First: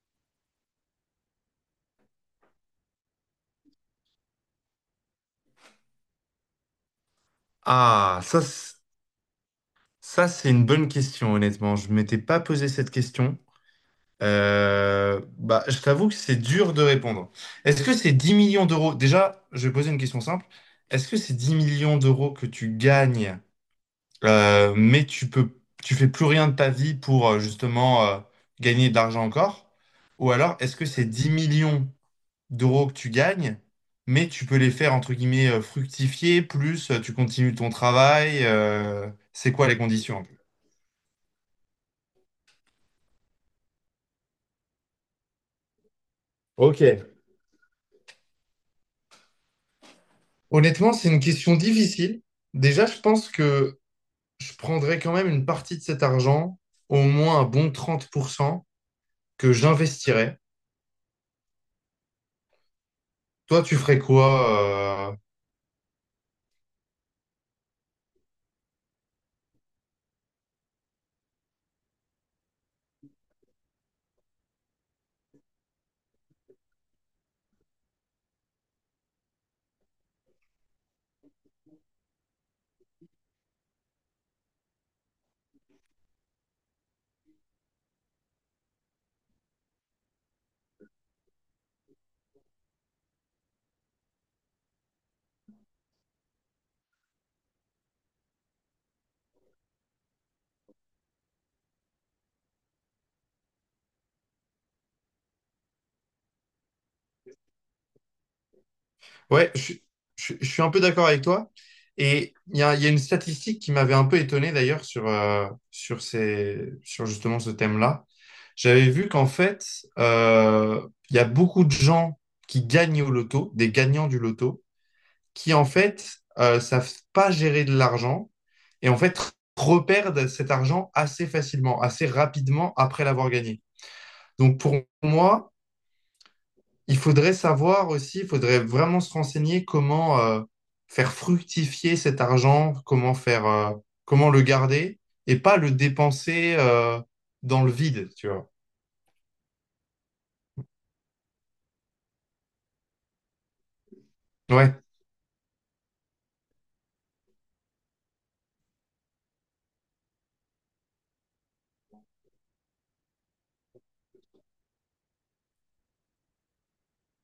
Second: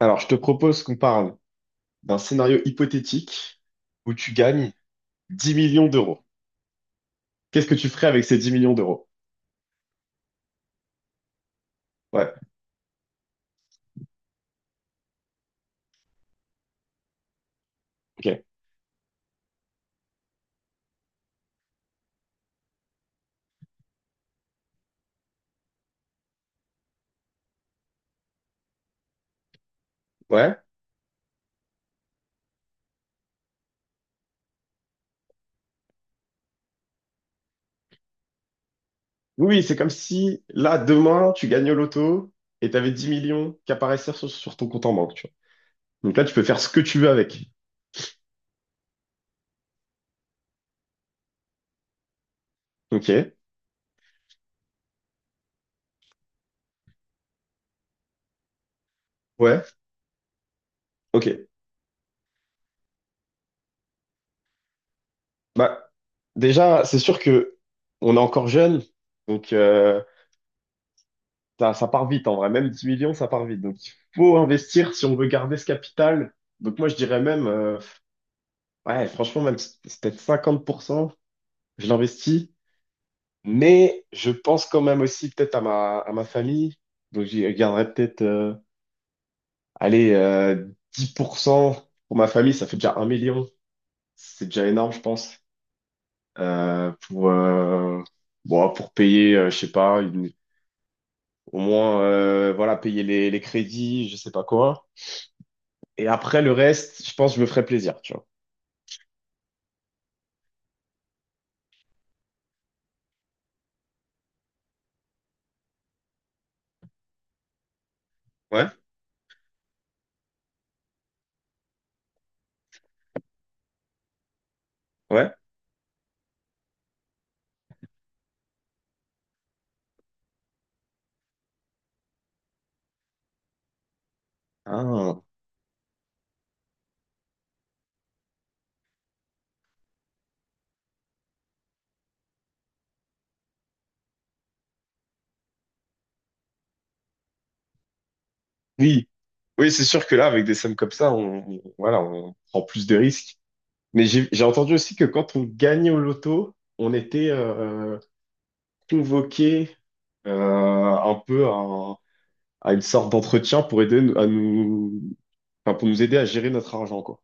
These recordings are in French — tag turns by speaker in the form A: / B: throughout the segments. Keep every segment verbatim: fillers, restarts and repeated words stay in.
A: Alors, je te propose qu'on parle d'un scénario hypothétique où tu gagnes dix millions d'euros. Qu'est-ce que tu ferais
B: Ah,
A: avec ces
B: ça,
A: dix millions
B: c-
A: d'euros?
B: ça c'est une bonne question, honnêtement. Je m'étais
A: Ouais,
B: pas posé cette question. Euh, bah, je t'avoue que c'est dur de répondre. Est-ce que c'est dix
A: ok.
B: millions d'euros? Déjà, je vais poser une question simple. Est-ce que c'est dix millions d'euros que tu gagnes, euh, mais tu peux, tu fais plus rien de ta vie pour euh, justement euh, gagner de l'argent encore? Ou alors,
A: Ouais.
B: est-ce que c'est dix millions d'euros que tu gagnes, mais tu peux les faire, entre guillemets, euh, fructifier, plus euh, tu continues ton travail. Euh, c'est
A: Oui, oui,
B: quoi
A: c'est
B: les
A: comme
B: conditions un peu?
A: si, là, demain, tu gagnes au loto et tu avais dix millions qui apparaissaient sur, sur ton compte en banque, tu vois. Donc là, tu peux faire ce que
B: Ok.
A: tu veux avec.
B: Honnêtement, c'est une question difficile. Déjà, je pense
A: Ok.
B: que je prendrais quand même une partie de cet argent, au moins un bon trente pour cent que
A: Ouais,
B: j'investirais.
A: ok.
B: Toi, tu ferais quoi, euh,
A: Bah, déjà, c'est sûr que on est encore jeune, donc euh, ça, ça part vite en vrai. Même dix millions, ça part vite. Donc, il faut investir si on veut garder ce capital. Donc moi, je dirais même... euh, Ouais, franchement, même si c'est peut-être cinquante pour cent, je l'investis, mais je pense quand même aussi peut-être à ma, à ma famille. Donc, j'y garderai peut-être, euh, allez, euh, dix pour cent pour ma famille, ça fait déjà un million. C'est déjà énorme, je pense. Euh, pour, euh, bon, pour payer, euh, je sais pas, une- au moins, euh, voilà, payer les, les crédits, je sais pas quoi. Et après, le reste, je pense que je me ferai plaisir, tu vois.
B: ouais, je, suis je suis- je suis un peu d'accord avec toi. Et il y a, il y a une statistique qui m'avait un peu étonné d'ailleurs sur, euh, sur ces, sur justement ce thème-là.
A: Ouais,
B: J'avais vu qu'en fait, euh, il y a beaucoup de gens qui gagnent au loto, des gagnants du loto,
A: ouais.
B: qui en fait euh, savent pas gérer de l'argent et en fait reperdent cet argent assez facilement, assez rapidement après l'avoir gagné. Donc pour
A: Ah.
B: moi, il faudrait savoir aussi, il faudrait vraiment se renseigner comment euh, faire fructifier cet argent, comment faire, euh, comment le garder et pas le dépenser euh, dans le vide, tu vois.
A: Oui, oui, c'est sûr que là, avec des sommes comme ça, on, on- voilà, on prend plus de risques. Mais j'ai j'ai entendu
B: Ouais,
A: aussi que quand on gagnait au loto, on était euh, convoqué euh, un peu à, à une sorte d'entretien pour aider nous- à nous, enfin, pour nous aider à gérer notre argent, quoi.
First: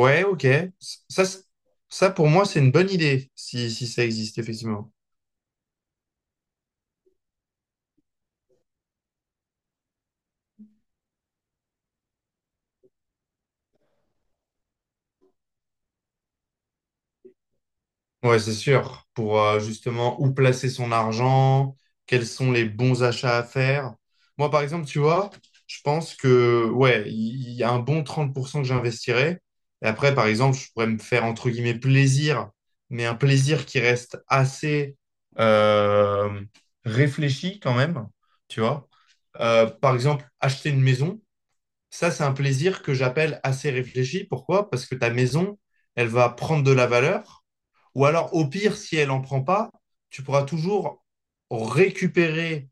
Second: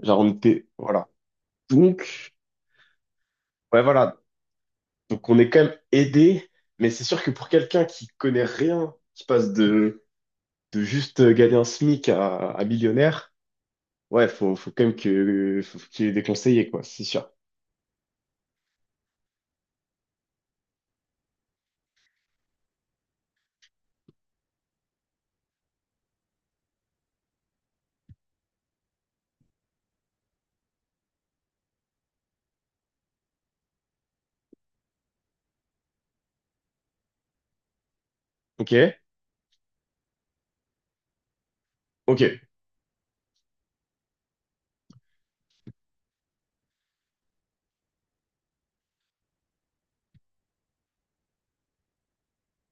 A: Genre, on
B: ok.
A: était, voilà.
B: Ça, c'est- Ça pour
A: Donc,
B: moi, c'est une bonne idée si,
A: ouais,
B: si ça
A: voilà.
B: existe effectivement.
A: Donc, on est quand même aidé, mais c'est sûr que pour quelqu'un qui connaît rien, qui passe de, de juste gagner un SMIC à, à millionnaire. Ouais, faut, faut quand même que, faut qu'il y ait des conseillers, quoi, c'est sûr.
B: Ouais, c'est sûr. Pour euh, justement où placer son argent, quels sont les bons achats à faire. Moi, par exemple, tu vois, je pense que, ouais, il il y a un bon trente pour cent que j'investirais. Et après, par exemple, je pourrais me faire, entre guillemets, plaisir, mais un plaisir qui reste assez euh, réfléchi quand même, tu
A: Ok,
B: vois. Euh, par exemple, acheter une maison. Ça, c'est un
A: ok,
B: plaisir que j'appelle assez réfléchi. Pourquoi? Parce que ta maison, elle va prendre de la valeur. Ou alors, au pire, si elle n'en prend pas, tu pourras toujours récupérer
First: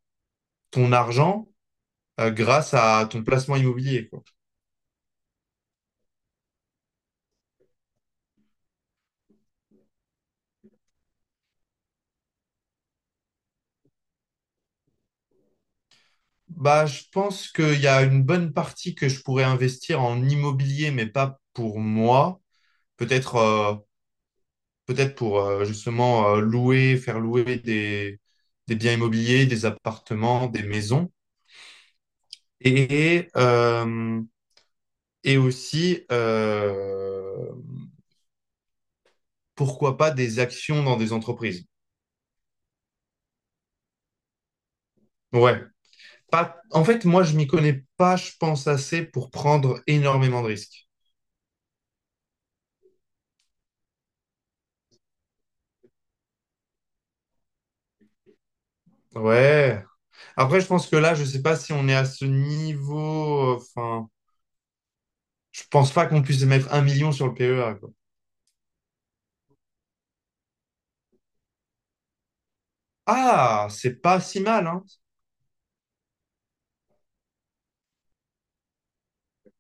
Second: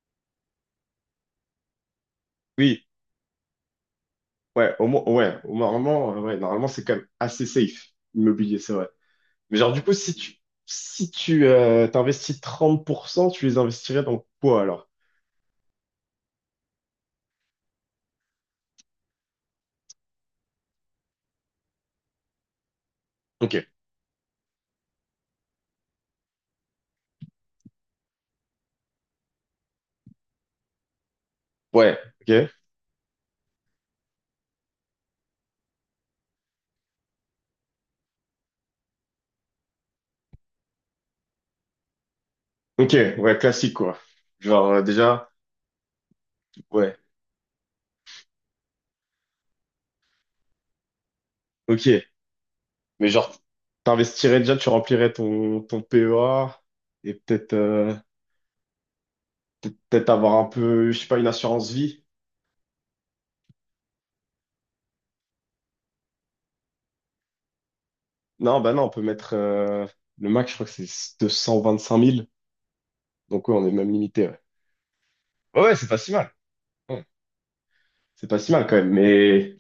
B: ton argent euh, grâce
A: oui,
B: à ton placement immobilier, quoi.
A: ouais, au moins, ouais, au- normalement, euh, ouais, normalement, c'est quand même assez safe, l'immobilier, c'est vrai. Mais genre, du coup, si tu, si tu, euh, t'investis trente pour cent, tu les investirais dans quoi, alors?
B: Bah, je pense qu'il y a une bonne partie que je pourrais investir en immobilier, mais pas pour moi. Peut-être
A: Ok,
B: euh, peut-être pour euh, justement euh, louer, faire louer des, des biens immobiliers, des appartements, des maisons.
A: ouais, ok,
B: Et euh, et aussi, euh, pourquoi pas, des actions dans des entreprises.
A: ok, ouais, classique, quoi. Genre, euh, déjà,
B: Ouais. Pas... En
A: ouais,
B: fait, moi, je m'y connais pas, je pense, assez pour prendre énormément de risques.
A: ok, mais genre, t'investirais déjà, tu remplirais ton, ton P E A, et peut-être, euh,
B: Ouais.
A: peut-être avoir un
B: Après, je pense
A: peu,
B: que
A: je sais
B: là,
A: pas,
B: je
A: une
B: sais pas
A: assurance
B: si on est
A: vie.
B: à ce niveau. Enfin, je pense pas qu'on puisse mettre un million sur le P E A, quoi.
A: Non, bah non, on peut mettre euh, le max, je crois que c'est deux cent vingt-cinq mille. Donc ouais, on
B: Ah,
A: est même
B: c'est pas
A: limité.
B: si
A: Ouais,
B: mal, hein.
A: ouais, ouais, c'est pas si mal. Ouais, c'est pas si mal quand même. Mais,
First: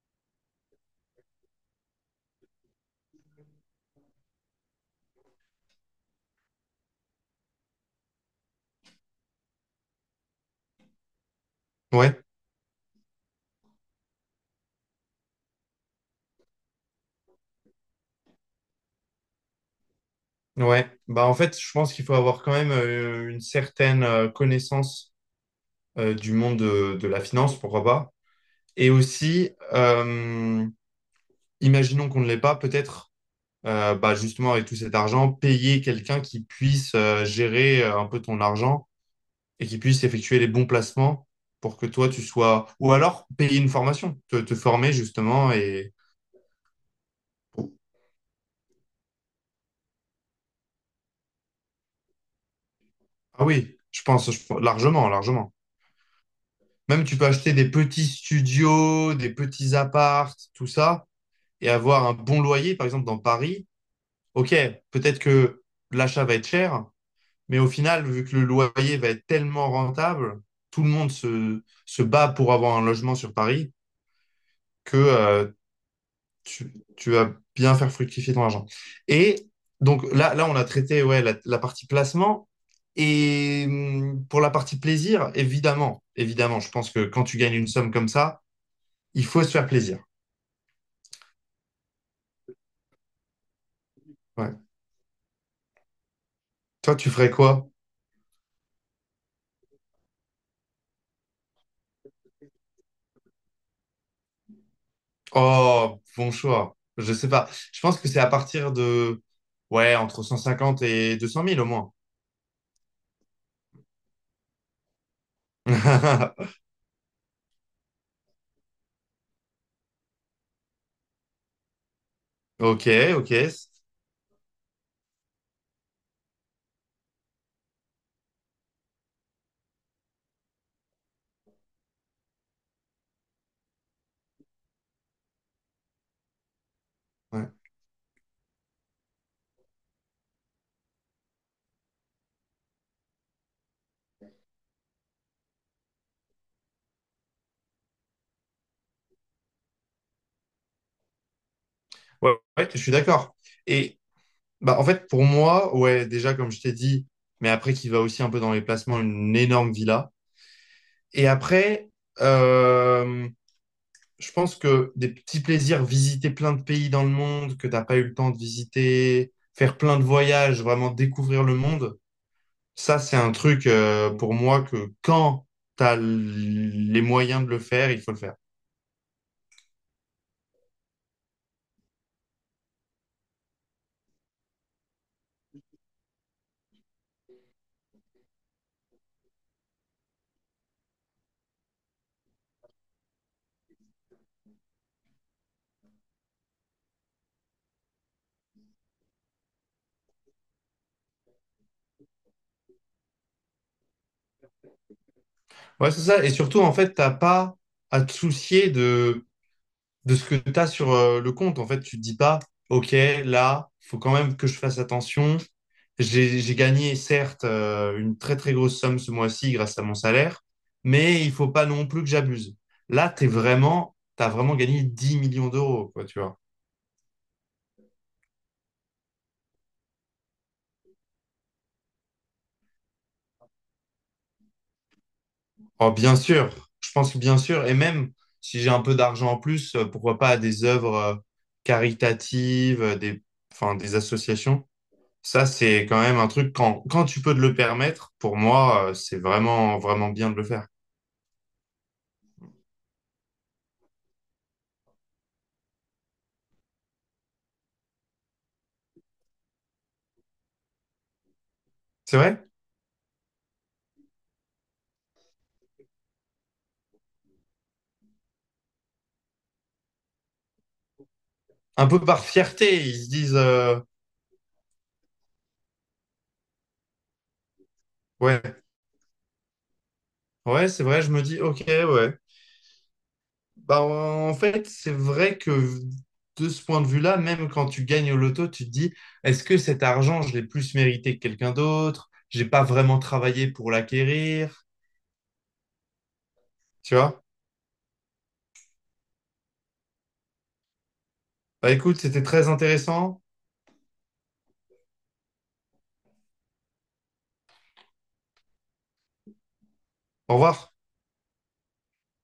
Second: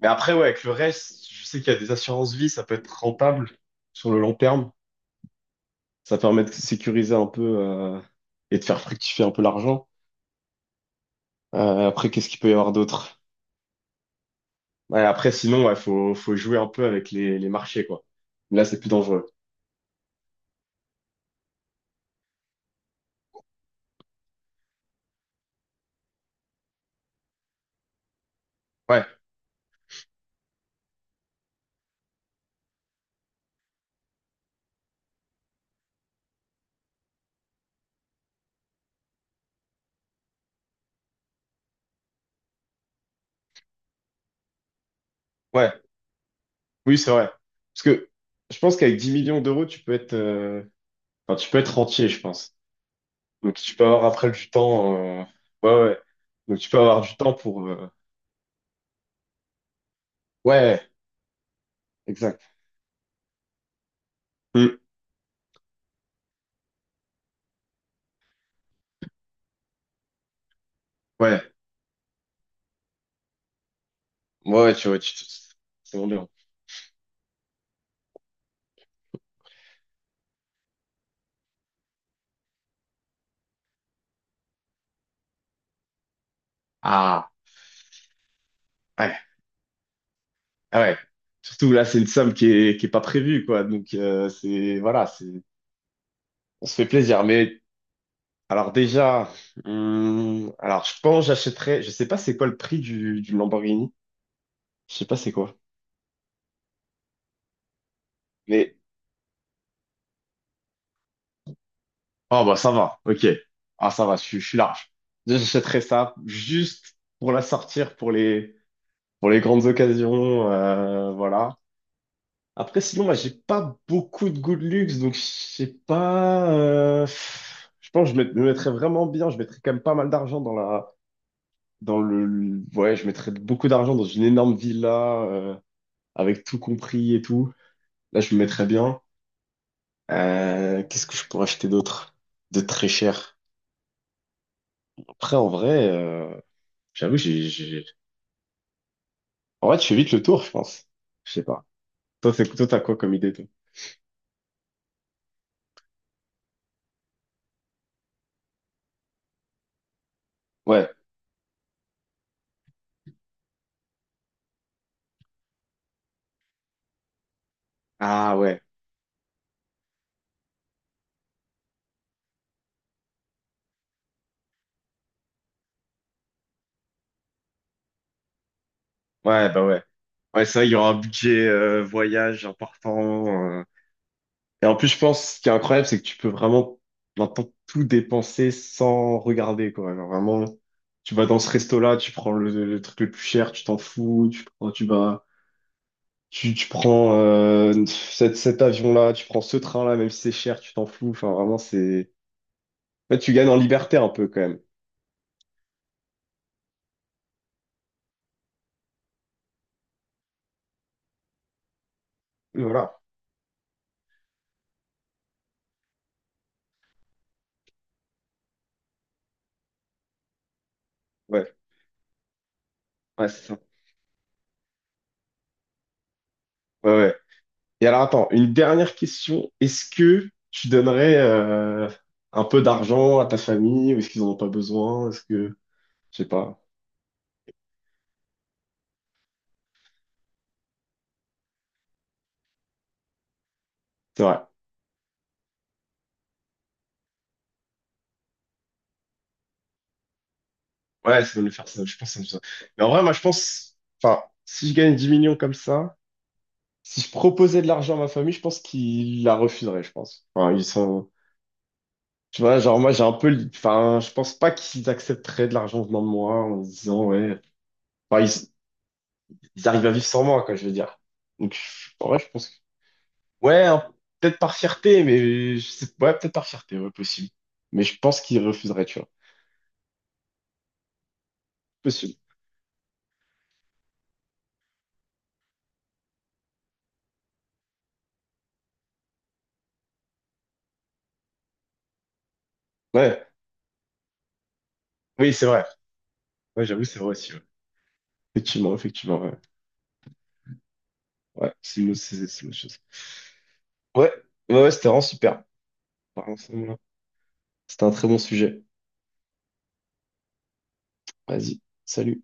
A: mais après, ouais, avec le reste, je sais qu'il y a des assurances vie, ça peut être rentable sur le long terme. Ça permet de sécuriser un peu euh, et de faire fructifier un peu l'argent. Euh, après,
B: Ouais,
A: qu'est-ce qu'il peut y avoir d'autre? Ouais, après, sinon, ouais, faut, faut jouer un peu avec les, les marchés, quoi. Là, c'est plus dangereux.
B: ouais. Bah, en fait, je pense qu'il faut avoir quand même euh, une certaine euh, connaissance euh, du monde de, de la finance, pourquoi pas. Et
A: Ouais,
B: aussi, euh, imaginons qu'on ne l'ait pas, peut-être, euh, bah, justement, avec tout cet argent, payer quelqu'un qui puisse euh, gérer euh, un peu ton argent et qui puisse effectuer les bons placements pour que toi, tu sois... Ou alors, payer une formation, te, te former, justement.
A: ouais,
B: Et...
A: oui, c'est vrai. Parce que je pense qu'avec dix millions d'euros, tu peux être, euh, Enfin, tu peux être entier, je pense.
B: Ah
A: Donc, tu
B: oui,
A: peux
B: je
A: avoir
B: pense,
A: après du
B: je-
A: temps.
B: largement,
A: euh,
B: largement.
A: Ouais, ouais. Donc, tu peux avoir
B: Même,
A: du
B: tu peux
A: temps
B: acheter
A: pour.
B: des
A: Euh,
B: petits studios, des petits apparts, tout
A: Ouais,
B: ça, et avoir un
A: exact.
B: bon loyer, par exemple, dans Paris. Ok,
A: Hmm,
B: peut-être que l'achat va être cher, mais au final, vu que le loyer va être tellement rentable, tout le monde
A: Ouais,
B: se, se bat pour avoir un logement sur Paris
A: ouais, ouais, tu
B: que
A: vois, tu...
B: euh,
A: c'est vraiment bien.
B: tu, tu vas bien faire fructifier ton argent. Et donc là, là on a traité ouais, la, la partie placement. Et hum, pour la partie plaisir, évidemment, évidemment, je pense que quand
A: Ah,
B: tu gagnes une somme comme ça,
A: ouais,
B: il faut se faire plaisir.
A: ah ouais. Surtout là, c'est une somme qui est, qui est pas prévue, quoi. Donc, euh,
B: Ouais.
A: c'est. Voilà, c'est. On se fait
B: Toi, tu
A: plaisir.
B: ferais
A: Mais,
B: quoi?
A: alors, déjà. hmm, Alors, je pense que j'achèterais. Je sais pas c'est quoi le prix du, du Lamborghini. Je sais pas c'est quoi.
B: Oh, bon choix. Je sais pas. Je pense que c'est à partir
A: Mais
B: de, ouais, entre cent cinquante et deux cent mille au moins.
A: ah bah ça va, ok. Ah ça va, je, suis je suis large. J'achèterai ça juste pour la sortir pour les pour les grandes occasions, euh, voilà. Après
B: Ok,
A: sinon moi
B: ok.
A: j'ai
B: c-
A: pas beaucoup de goût de luxe donc je sais pas. Euh, pff, je pense que je met- me mettrais vraiment bien. Je mettrais quand même pas mal d'argent dans la dans le ouais Je mettrais beaucoup d'argent dans une énorme villa euh, avec tout compris et
B: ouais,
A: tout. Là je me mettrais bien. Euh, qu'est-ce que je pourrais acheter d'autre de très cher? Après en vrai. Euh, J'avoue, j'ai, j'ai- En vrai, tu fais vite le tour, je pense. Je sais pas.
B: ouais,
A: Toi, c'est, toi,
B: ouais, je
A: t'as
B: suis
A: quoi comme idée,
B: d'accord.
A: toi?
B: Et bah, en fait, pour moi, ouais, déjà, comme je t'ai dit, mais après, qui va aussi un peu dans les placements, une énorme villa.
A: Ouais.
B: Et après, euh, je pense que des petits plaisirs, visiter plein de pays dans le monde que t'as pas eu le temps
A: Ah,
B: de
A: ouais.
B: visiter, faire plein de voyages, vraiment découvrir le monde, ça, c'est un truc, euh, pour moi, que quand t'as l- les moyens de le faire, il faut le faire.
A: Ouais, bah ouais. Ouais, ça, il y aura un budget euh, voyage important. euh. Et en plus, je pense, ce qui est incroyable, c'est que tu peux vraiment maintenant tout dépenser sans regarder, quoi. Alors, vraiment, tu vas dans ce resto-là, tu prends le, le truc le plus cher, tu t'en fous, tu prends, tu vas, tu, tu prends euh, cet, cet avion-là, tu prends ce train-là, même si c'est cher, tu t'en fous. Enfin, vraiment, c'est... En fait, tu gagnes en liberté un peu, quand même.
B: Ouais, c'est ça. Et surtout, en fait, t'as pas à te soucier de de ce que tu as sur euh, le compte. En fait, tu te dis pas,
A: Oui,
B: OK,
A: voilà,
B: là, faut quand même que je fasse attention. J'ai, j'ai gagné, certes, euh, une très, très grosse somme ce mois-ci grâce à mon salaire, mais il faut
A: ouais,
B: pas non plus que j'abuse. Là, t'es
A: ouais, c'est ça.
B: vraiment, t'as vraiment gagné dix millions d'euros, quoi, tu vois.
A: Ouais, ouais. Et alors, attends, une dernière question. Est-ce que tu donnerais euh, un peu d'argent à ta famille ou est-ce qu'ils en ont pas besoin? Est-ce que,
B: Oh, bien
A: je sais
B: sûr,
A: pas.
B: je pense que bien sûr, et même si j'ai un peu d'argent en plus, euh, pourquoi pas à des œuvres euh, caritatives, euh, des, enfin, des
A: C'est vrai.
B: associations. Ça, c'est quand même un truc, quand, quand tu peux te le permettre, pour moi, euh, c'est vraiment, vraiment bien de le faire.
A: Ouais, ça doit le faire ça. Je pense que ça me ça. Mais en vrai, moi, je pense, enfin, si je gagne dix millions comme ça, si je proposais de l'argent à ma famille, je pense qu'ils la refuseraient, je pense. Enfin, ils sont,
B: C'est vrai?
A: tu vois, genre, moi, j'ai un peu, le- enfin, je pense pas qu'ils accepteraient de l'argent venant de moi en se disant, ouais. Enfin, ils- Ils arrivent à vivre sans moi, quoi, je veux dire. Donc,
B: Un
A: je-
B: peu
A: en vrai,
B: par
A: je pense que...
B: fierté, ils se disent,
A: Ouais,
B: euh,
A: hein, peut-être par fierté, mais... Je sais... Ouais, peut-être par fierté, ouais, possible. Mais je pense qu'ils
B: ouais,
A: refuseraient, tu vois.
B: ouais, c'est vrai, je me dis, ok,
A: Possible.
B: ouais. Bah, en fait, c'est vrai que de ce point de vue-là, même quand tu gagnes au loto, tu te dis, est-ce que cet argent, je l'ai plus mérité que quelqu'un d'autre? J'ai pas vraiment
A: Ouais,
B: travaillé pour l'acquérir,
A: oui, c'est vrai. Ouais, j'avoue,
B: tu
A: c'est vrai
B: vois?
A: aussi, ouais. Effectivement, effectivement, ouais. Ouais,
B: Bah,
A: c'est une,
B: écoute,
A: autre-
B: c'était
A: c'est, c'est
B: très
A: une autre chose.
B: intéressant.
A: Ouais, ouais, ouais, c'était vraiment super. Vraiment, c'est- C'était un très bon sujet.
B: Au revoir.
A: Vas-y, salut.